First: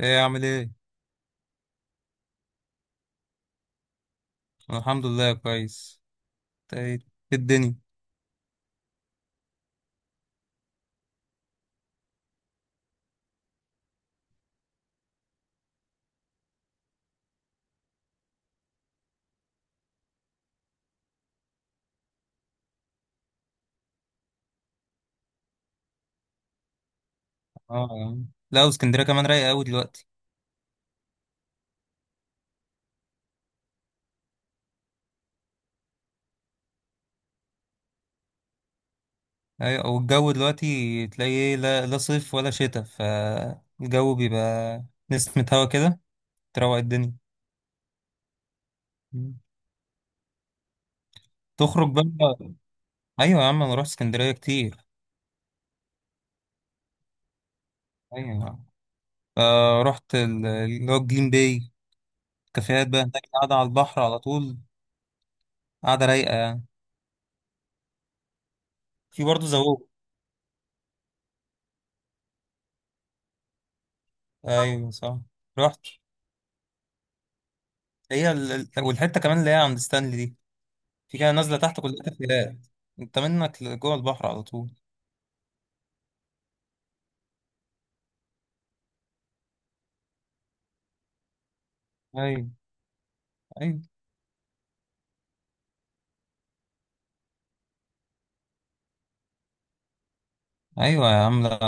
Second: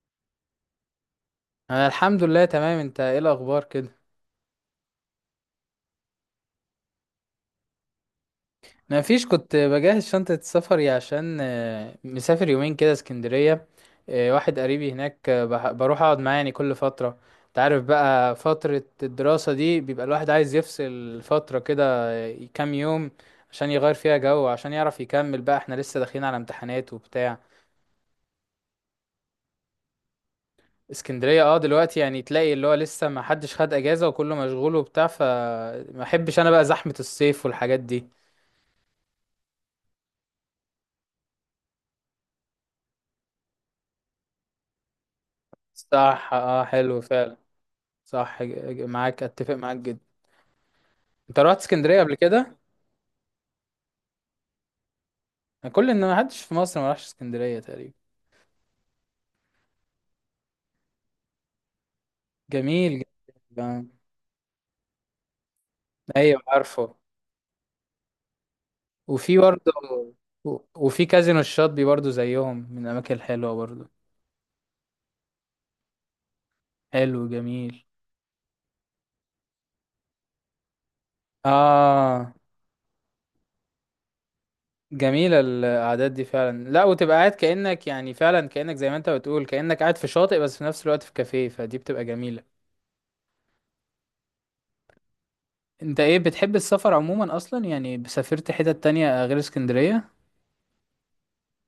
ايه عامل ايه؟ انا الحمد لله، تمام. انت ايه الاخبار كده؟ أنا الحمد لله كويس. إنت ايه إيه الدنيا؟ انا مفيش، كنت بجهز شنطة سفري عشان مسافر يومين كده اسكندرية. واحد قريبي هناك، بروح اقعد معاه يعني كل فترة. انت عارف بقى، فترة الدراسة دي بيبقى الواحد عايز يفصل فترة كده. كام يوم، عشان يغير فيها جو، عشان يعرف يكمل بقى، احنا لسه داخلين على امتحانات وبتاع. اه يا عم. لا، واسكندريه كمان رايقه قوي دلوقتي. اسكندرية دلوقتي يعني تلاقي اللي هو لسه ما حدش خد اجازة وكله مشغول وبتاع، فما احبش انا بقى زحمة الصيف والحاجات دي. ايوه، والجو دلوقتي تلاقي ايه؟ لا, لا صيف ولا شتاء، فالجو بيبقى نسمة هوا كده، صح، اه، تروق حلو الدنيا. فعلا. صح. مم. اتفق معاك جدا. انت رحت تخرج اسكندريه بقى. قبل كده؟ ايوه يا عم، انا رحت اسكندريه كتير. كل ان ما حدش في مصر ما راحش اسكندريه تقريبا. ايوه، آه رحت اللي هو الجليم باي، كافيهات بقى جميل هناك قاعده على جدا. البحر على طول، قاعده آه. رايقه ايوه، يعني. عارفه. في وفي برضه برضه. زوق. وفي كازينو الشاطبي برضه، زيهم من الاماكن الحلوه برضه. ايوه صح، رحت. حلو جميل. هي والحته كمان اللي هي عند ستانلي دي، في كده نازله تحت كلها اه، تفجيرات، انت منك جوه البحر على طول. جميله القعدات دي فعلا. لا، وتبقى قاعد كانك يعني فعلا كانك زي ما انت بتقول، كانك قاعد في شاطئ بس في نفس الوقت في كافيه، فدي بتبقى ايوه، جميله. ايوه. انت ايه، بتحب السفر عموما اصلا؟ يعني سافرت حتت تانية غير اسكندرية؟ ايوه يا عم، لا،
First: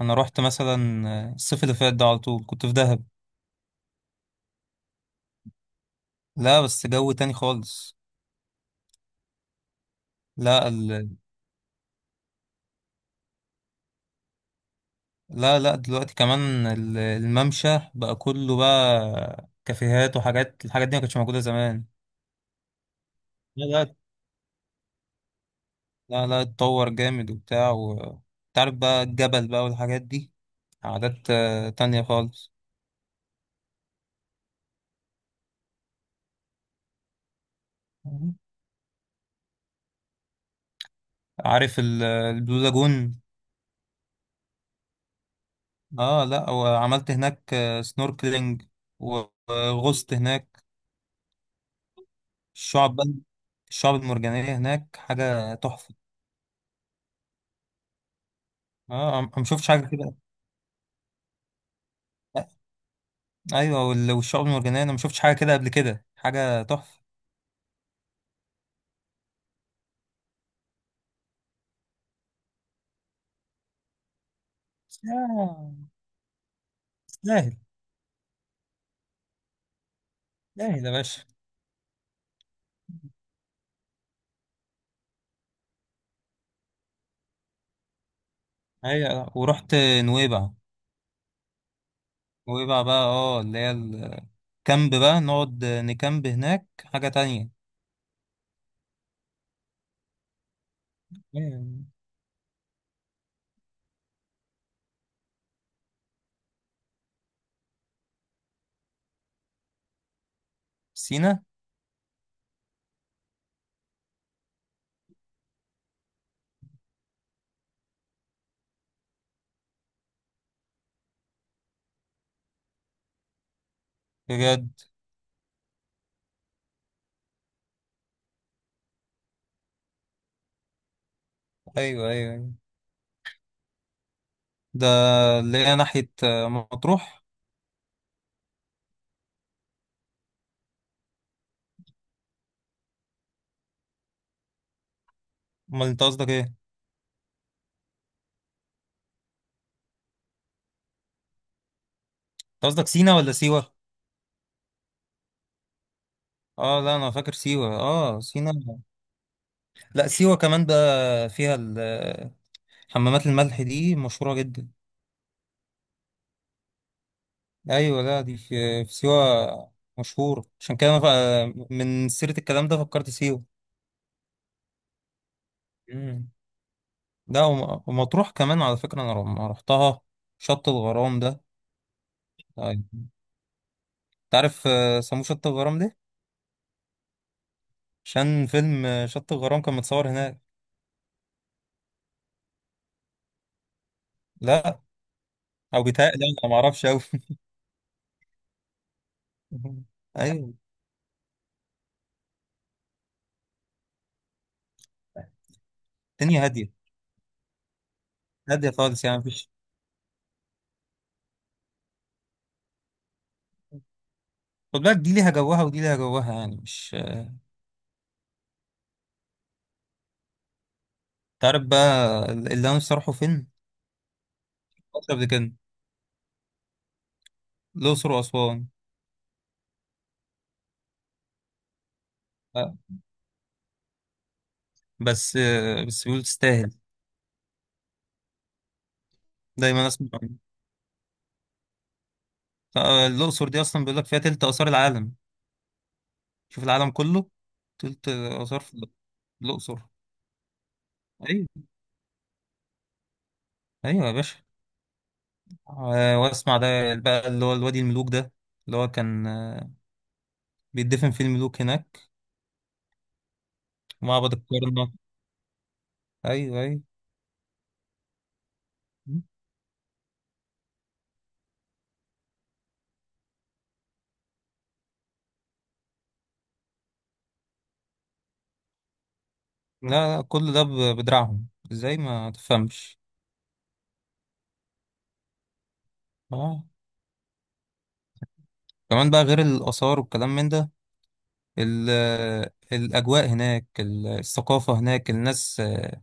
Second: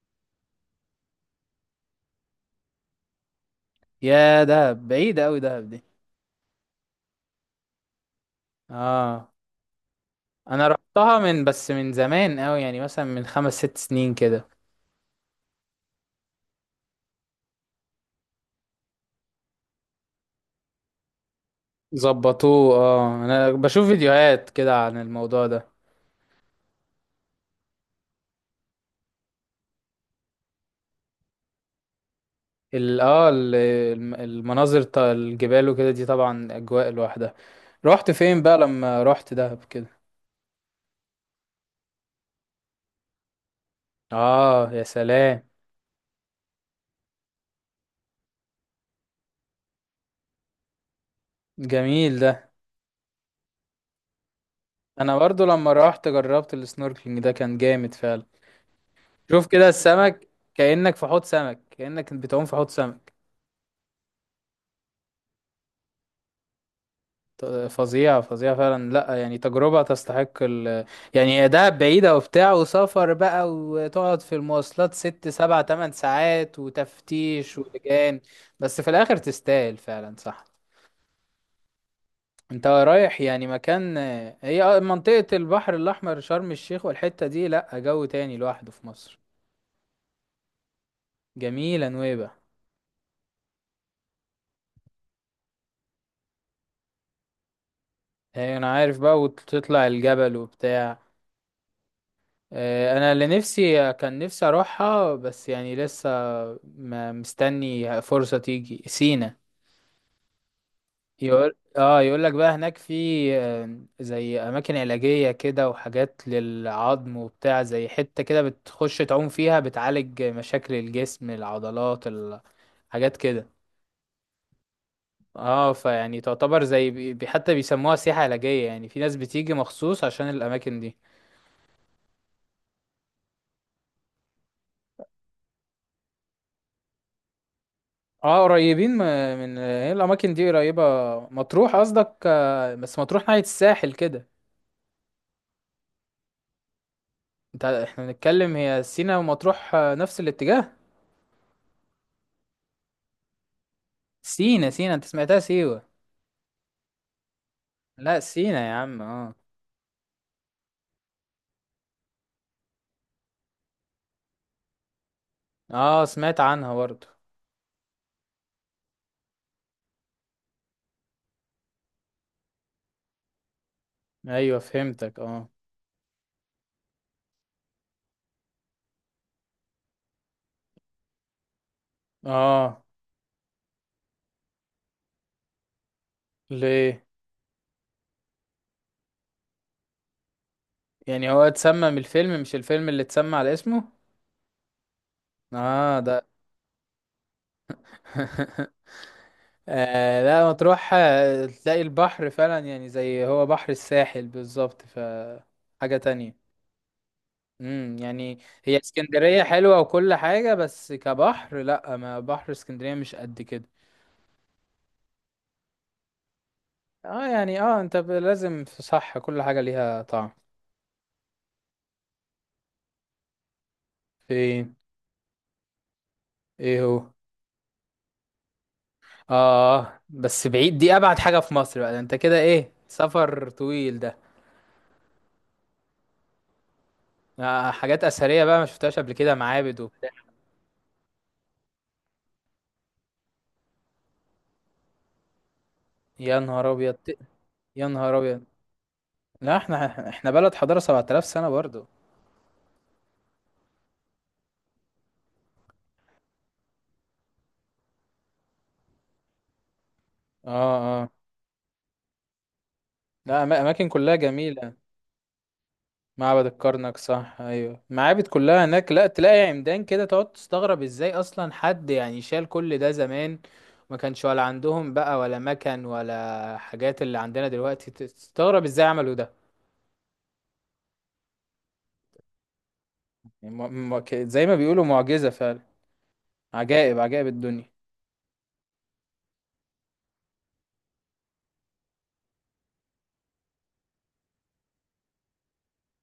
انا رحت مثلا الصيف اللي فات ده على طول كنت في دهب. يا دهب، بعيدة اوي دهب دي. لا، بس جو تاني خالص. اه، انا لا ال... رحتها بس من زمان اوي، يعني مثلا من خمس ست سنين كده. لا لا، دلوقتي كمان الممشى بقى كله بقى كافيهات وحاجات، الحاجات دي ما كانتش موجوده زمان. ظبطوه. اه، انا لا بشوف لا، فيديوهات كده عن الموضوع ده. لا لا، اتطور جامد وبتاع و... تعرف بقى الجبل بقى والحاجات دي، عادات تانية خالص. ال اه ال- الم- المناظر بتاع الجبال وكده دي طبعا اجواء لوحدها. رحت فين بقى لما رحت دهب كده؟ عارف البلو لاجون؟ اه، يا سلام. اه، لا وعملت هناك سنوركلينج، و- وغصت هناك. جميل ده. الشعب بقى، الشعب المرجانية هناك انا برضو حاجة لما تحفة. رحت جربت السنوركلينج ده كان جامد فعلا. اه، أنا ما شوف كده شفتش حاجة كده. السمك، كأنك في حوض سمك، كأنك بتعوم آه، في حوض سمك. ايوه، والشعب المرجانية انا ما شفتش حاجة كده قبل كده، حاجة تحفة. فظيع فظيع فعلا. لا، يعني تجربة تستحق. يعني هي دهب بعيدة وبتاع، وسفر بقى وتقعد في المواصلات ست سبع آه، تمن ساعات سهل. وتفتيش ولجان، بس في الآخر تستاهل فعلا، صح. سهل يا باشا. انت رايح يعني مكان؟ هي منطقة البحر الأحمر، شرم الشيخ والحتة دي، لا، جو تاني لوحده في مصر. ايوه، ورحت نويبع. جميلة نويبة. نويبع بقى، اه اللي هي الكامب بقى، نقعد نكامب هناك حاجة تانية. هي أنا عارف بقى، وتطلع الجبل وبتاع. أيوة. انا اللي نفسي كان نفسي اروحها، بس يعني لسه مستني فرصة تيجي سينا. سينا. يقول لك بقى هناك في زي اماكن علاجية كده، وحاجات للعظم وبتاع، زي حتة كده بتخش تعوم فيها بتعالج مشاكل الجسم، العضلات. حاجات كده. بجد. اه، فيعني تعتبر زي حتى بيسموها سياحة علاجية، يعني في ناس بتيجي مخصوص عشان الاماكن دي. ايوه ايوه أيوة. ده اللي هي ناحية مطروح. اه، قريبين من، هي الاماكن دي قريبه؟ مطروح قصدك؟ بس مطروح ناحيه الساحل كده. امال انت قصدك ايه انت؟ انت، احنا بنتكلم هي سينا ومطروح نفس الاتجاه. قصدك سينا ولا سيوة؟ سينا، سينا، انت سمعتها سيوه؟ اه لا، انا فاكر سيوة. لا، اه سينا. سينا يا عم، اه. لا سيوة كمان بقى فيها حمامات الملح دي مشهورة جدا. اه، سمعت عنها برضه. ايوه، لا دي في سيوة مشهورة، عشان كده أنا من سيرة الكلام ده فكرت سيوة. ايوه، فهمتك، اه. مم. لا، ومطروح كمان على فكرة انا لما رحتها، شط الغرام ده. اه. طيب. انت عارف سموه شط الغرام ليه؟ ليه؟ عشان فيلم شط الغرام كان متصور هناك. يعني هو اتسمى من الفيلم، مش الفيلم اللي اتسمى على اسمه؟ لا، او اه، ده. بيتهيألي انا ما اعرفش قوي. آه، لا، ايوه، مطروح تلاقي البحر فعلا، يعني زي هو بحر الساحل بالظبط، ف. حاجه تانية. الدنيا هادية. يعني. هادية هي خالص، يعني اسكندرية مفيش. حلوة وكل حاجة، بس كبحر لا، ما بحر اسكندرية مش قد كده. خد بالك، دي ليها جوها ودي ليها جوها، يعني مش... اه، يعني، انت لازم في، صح، كل حاجة ليها طعم. تعرف بقى اللي انا نفسي اروحه فين؟ فين؟ فترة قبل كده. ايه هو؟ الأقصر وأسوان. اه، بس بعيد دي، ابعد حاجة في مصر بقى ده، انت كده ايه، آه، سفر طويل ده. بس بس بيقولوا تستاهل. حاجات اثرية بقى ما شفتهاش قبل كده، معابد دايما أسمع وبتاع. عنها. الأقصر دي أصلا بيقول لك فيها تلت آثار العالم. يا شوف، نهار العالم ابيض. كله. يا تلت نهار ابيض. آثار في لا، الأقصر. احنا بلد حضارة 7000 أيوه، سنة برضو. أيوه يا باشا. وأسمع ده بقى اللي هو الوادي الملوك ده، اللي هو كان اه، اه. بيدفن فيه الملوك هناك. لا، اماكن كلها معبد جميلة. الكرنك. معبد أيوه أيوه. الكرنك، صح، ايوه، معابد كلها هناك، لا تلاقي عمدان كده تقعد تستغرب ازاي اصلا حد يعني شال كل ده زمان. ما كانش ولا عندهم بقى، ولا مكن، ولا حاجات اللي عندنا دلوقتي، تستغرب ازاي عملوا ده. لا لا، كل ده بدراعهم، ازاي ما تفهمش. يعني، زي ما بيقولوا معجزة فعلا. اه، عجائب، عجائب الدنيا. كمان بقى غير الآثار والكلام من ده، ال- الأجواء هناك، الثقافة هناك، الناس.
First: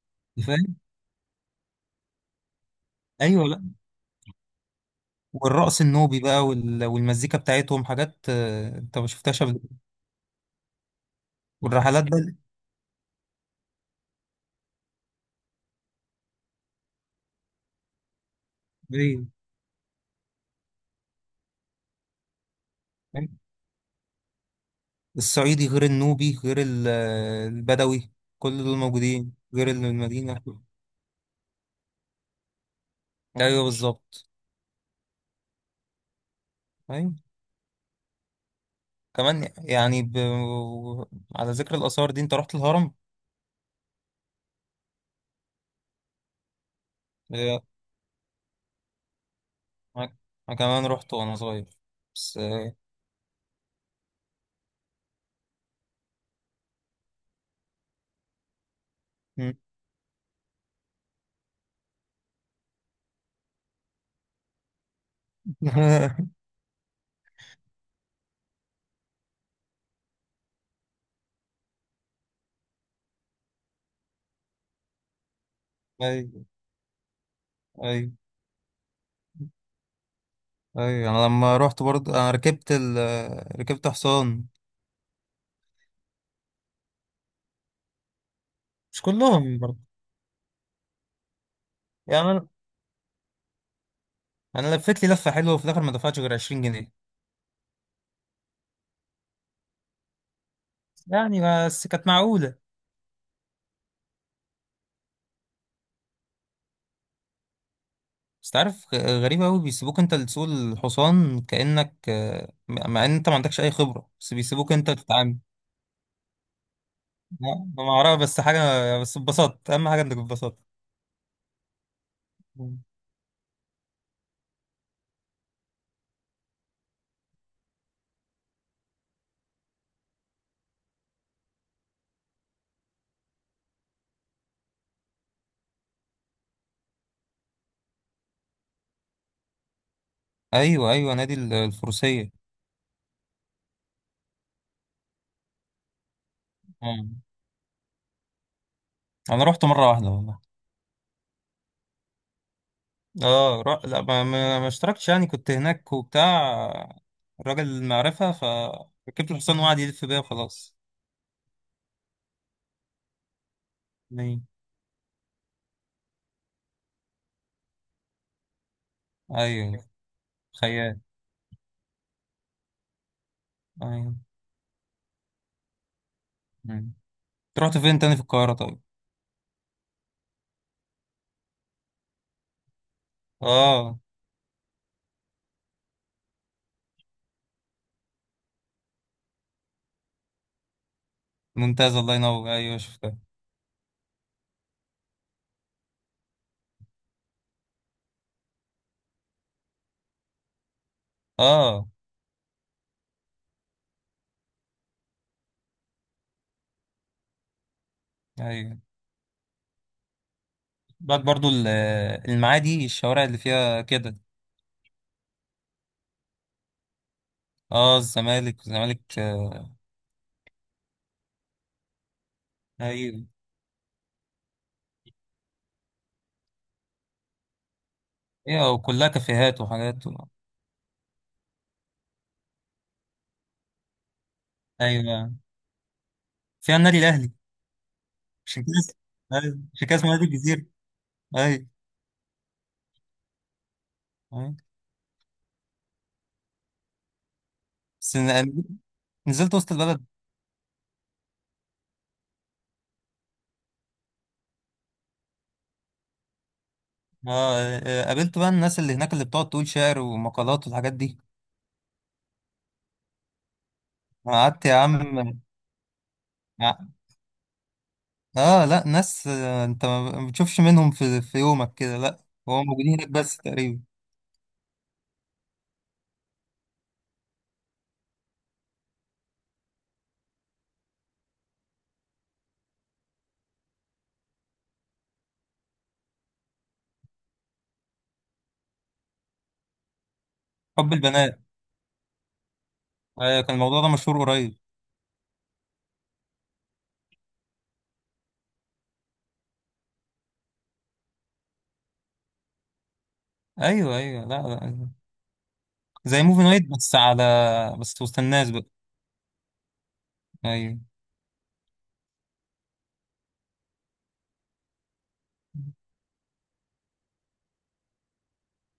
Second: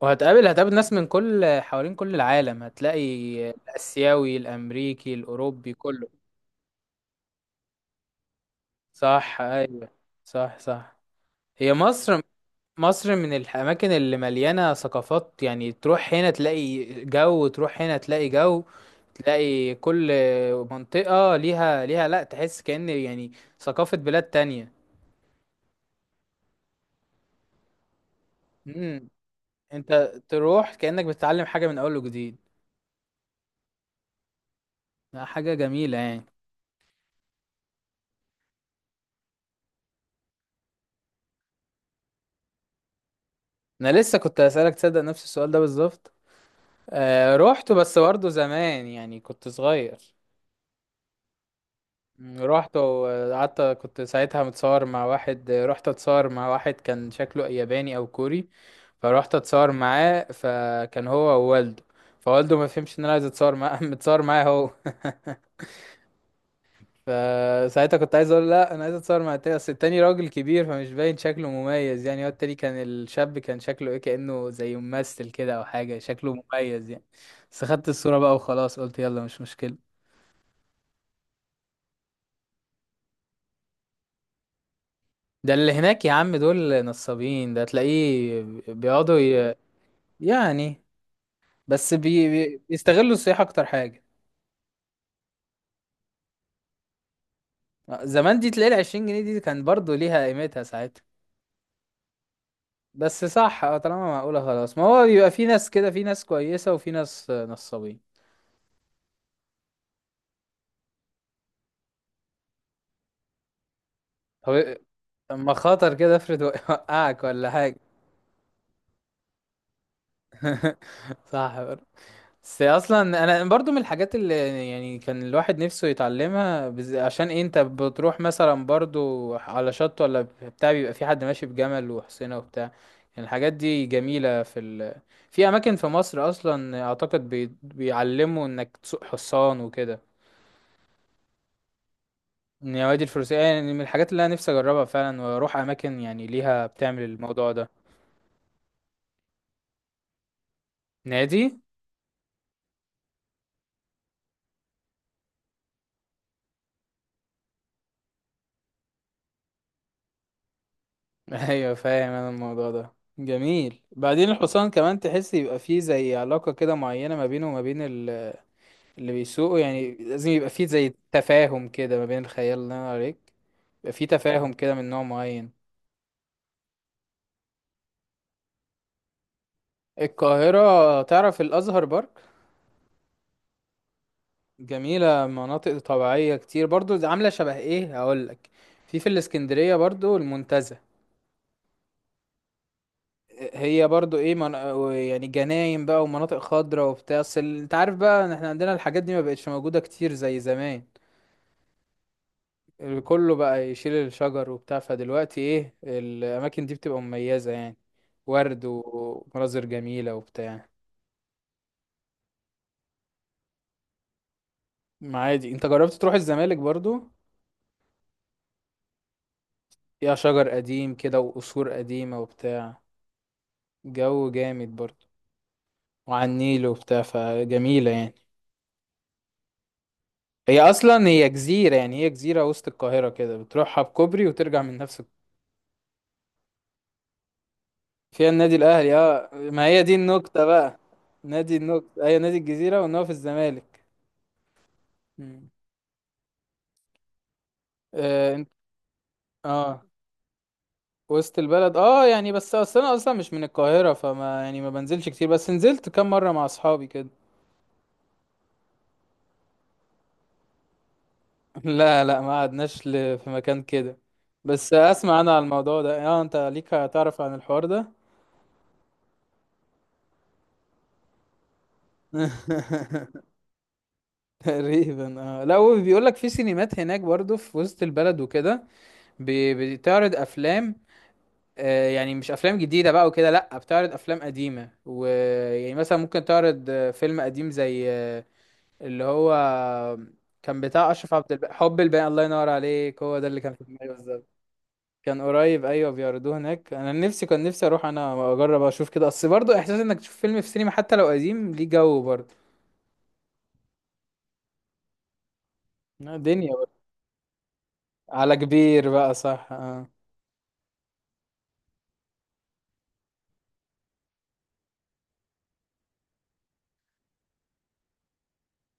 وهتقابل فاهم. ناس من كل حوالين كل العالم، هتلاقي ايوه لا. الآسيوي، الأمريكي، الأوروبي، والرقص كله. النوبي بقى والمزيكا بتاعتهم، حاجات انت ما صح، شفتهاش قبل كده. أيوه. صح، صح. هي والرحلات مصر. بقى، مصر من الأماكن اللي مليانة ثقافات، يعني تروح هنا تلاقي جو، تروح هنا تلاقي جو. الإسكندرية، تلاقي كل منطقة ليها، لأ، تحس كأن، فاهم؟ يعني ثقافة بلاد تانية. الصعيدي غير النوبي غير البدوي، كل دول مم. موجودين غير أنت المدينة. تروح كأنك بتتعلم حاجة من أول وجديد. ايوه بالظبط. لأ، حاجة جميلة يعني. ايوه كمان يعني ب... على ذكر الآثار دي، انت رحت الهرم؟ أنا لسه كنت هسألك، تصدق نفس السؤال ده بالظبط. آه، رحت بس برضه زمان، يعني كنت صغير. أنا، أنا كمان رحت وأنا صغير، بس رحت وقعدت كنت ساعتها متصور مع واحد، رحت اتصور مع واحد كان شكله ياباني أو كوري. فروحت مم. اتصور معاه، فكان هو ووالده. فوالده ما فهمش ان انا عايز اتصور معاه، متصور معاه هو. فساعتها كنت عايز اقول لا، انا عايز اتصور مع التاني، اصل التاني راجل كبير فمش باين شكله مميز، يعني هو التاني كان الشاب، كان شكله ايه، كأنه زي ممثل كده او حاجة، شكله أي مميز يعني. بس خدت أي الصورة بقى وخلاص، قلت يلا مش مشكلة. أي. أنا لما رحت برضه ركبت ركبت حصان. ده اللي هناك يا عم، دول نصابين، ده تلاقيه مش بيقعدوا. كلهم برضه يعني، بس يعني. أنا بيستغلوا السياحة اكتر حاجة. أنا لفيت لي لفة حلوة وفي الآخر ما دفعتش غير 20 جنيه زمان دي تلاقي العشرين جنيه دي كان برضو ليها قيمتها ساعتها. يعني، بس كانت معقولة. بس صح، اه، طالما معقولة خلاص، ما هو بيبقى في ناس كده، في ناس كويسة وفي ناس نصابين. بس تعرف، غريبة أوي بيسيبوك أنت اللي تسوق الحصان كأنك مع إن أنت ما عندكش أي خبرة، بس طب بيسيبوك إيه- أنت تتعامل. اما خاطر كده افرض وقعك، لا، ولا حاجة؟ أنا ما أعرف بس حاجة، بس اتبسطت، أهم حاجة إنك اتبسطت. صح برضه. بس اصلا انا برضو من الحاجات اللي، يعني كان الواحد نفسه يتعلمها. عشان إيه، انت بتروح مثلا برضو على شط ولا بتاع بيبقى في حد ماشي بجمل وحصينة وبتاع. يعني الحاجات دي جميلة. في اماكن في مصر اصلا اعتقد بيعلموا انك تسوق حصان وكده. أيوه أيوه، نادي الفروسية. يا وادي الفلوسية، يعني من الحاجات اللي أنا نفسي أجربها فعلا وأروح أماكن يعني ليها بتعمل الموضوع ده. انا رحت مره واحده والله. نادي. اه، ر... لا، ما اشتركتش، يعني كنت هناك وبتاع، الراجل المعرفه، فركبت الحصان وقعد يلف بيا وخلاص. أيوة، فاهم أنا الموضوع ده. جميل، بعدين ليه. الحصان كمان تحس يبقى فيه زي علاقة كده معينة ما بينه وما بين. اللي بيسوقه، ايوه يعني لازم يبقى فيه زي خيال. تفاهم كده ما بين الخيال اللي أنا عليك، يبقى فيه ايوه. تفاهم كده من نوع معين. مم. رحت فين تاني في القاهره طيب؟ القاهرة، تعرف الأزهر بارك؟ اه جميلة، مناطق طبيعية كتير برضو، عاملة شبه إيه هقولك. في الإسكندرية برضو المنتزه. ممتاز، الله ينور، ايوه شفتها. هي برضو ايه. يعني جناين بقى ومناطق خضراء وبتاع، بس انت عارف بقى ان احنا عندنا الحاجات دي ما بقتش موجودة كتير زي زمان. اه كله بقى يشيل الشجر وبتاع، فدلوقتي ايه، الاماكن دي بتبقى مميزة يعني، ورد ايوه. ومناظر جميلة وبتاع. بعد برضو المعادي، الشوارع اللي فيها كده. ما عادي، انت جربت تروح الزمالك برضو؟ اه الزمالك، الزمالك آه. فيها شجر قديم كده وقصور قديمة وبتاع. ايوه جو جامد برضو، وعلى النيل وبتاع فجميلة يعني. ايوه، وكلها كافيهات وحاجات و... هي اصلا هي جزيره، يعني هي جزيره وسط القاهره كده، بتروحها بكوبري وترجع من نفس. ايوه، فيها النادي الاهلي. فيها النادي عشان كده الاهلي، اه، أيوة، ما هي عشان دي كده اسمها نادي النكته الجزيرة. بقى. نادي أيوه النكته هي نادي الجزيره، وان هو في الزمالك. أيوه. مم. بس اه، أنا انت. نزلت وسط اه، البلد. وسط البلد، يعني بس اصل انا اصلا مش من القاهره، فما يعني ما بنزلش كتير، بس نزلت كام مره مع اصحابي كده. قابلت بقى الناس اللي هناك اللي بتقعد تقول شعر ومقالات والحاجات دي. لا، لا، ما قعدناش في مكان كده. قعدت بس يا عم. اسمع انا على الموضوع ده، اه، انت ليك ع- هتعرف عن الحوار ده. اه لا، ناس انت ما بتشوفش منهم في يومك كده، لا. هو موجودين هناك بس تقريبا. تقريبا، اه، لا هو بيقول لك في سينمات هناك برضو في وسط البلد وكده، بتعرض افلام. يعني مش افلام جديده بقى وكده، لا بتعرض افلام قديمه، ويعني مثلا ممكن تعرض فيلم قديم زي اللي هو كان بتاع حب اشرف عبد البنات. الباقي، حب الباقي، الله ينور عليك، هو ده اللي آه كان كان في الموضوع دماغي ده مشهور بالظبط. قريب. كان قريب، ايوه بيعرضوه هناك، انا نفسي كان نفسي اروح انا واجرب اشوف كده، اصل برضه احساس انك تشوف فيلم في سينما حتى لو قديم ليه جو برضه. ايوه ايوه، لا لا، لا، زي موفي دنيا نايت، برضه. بس على... بس وسط على الناس بقى. كبير بقى، صح، اه. ايوه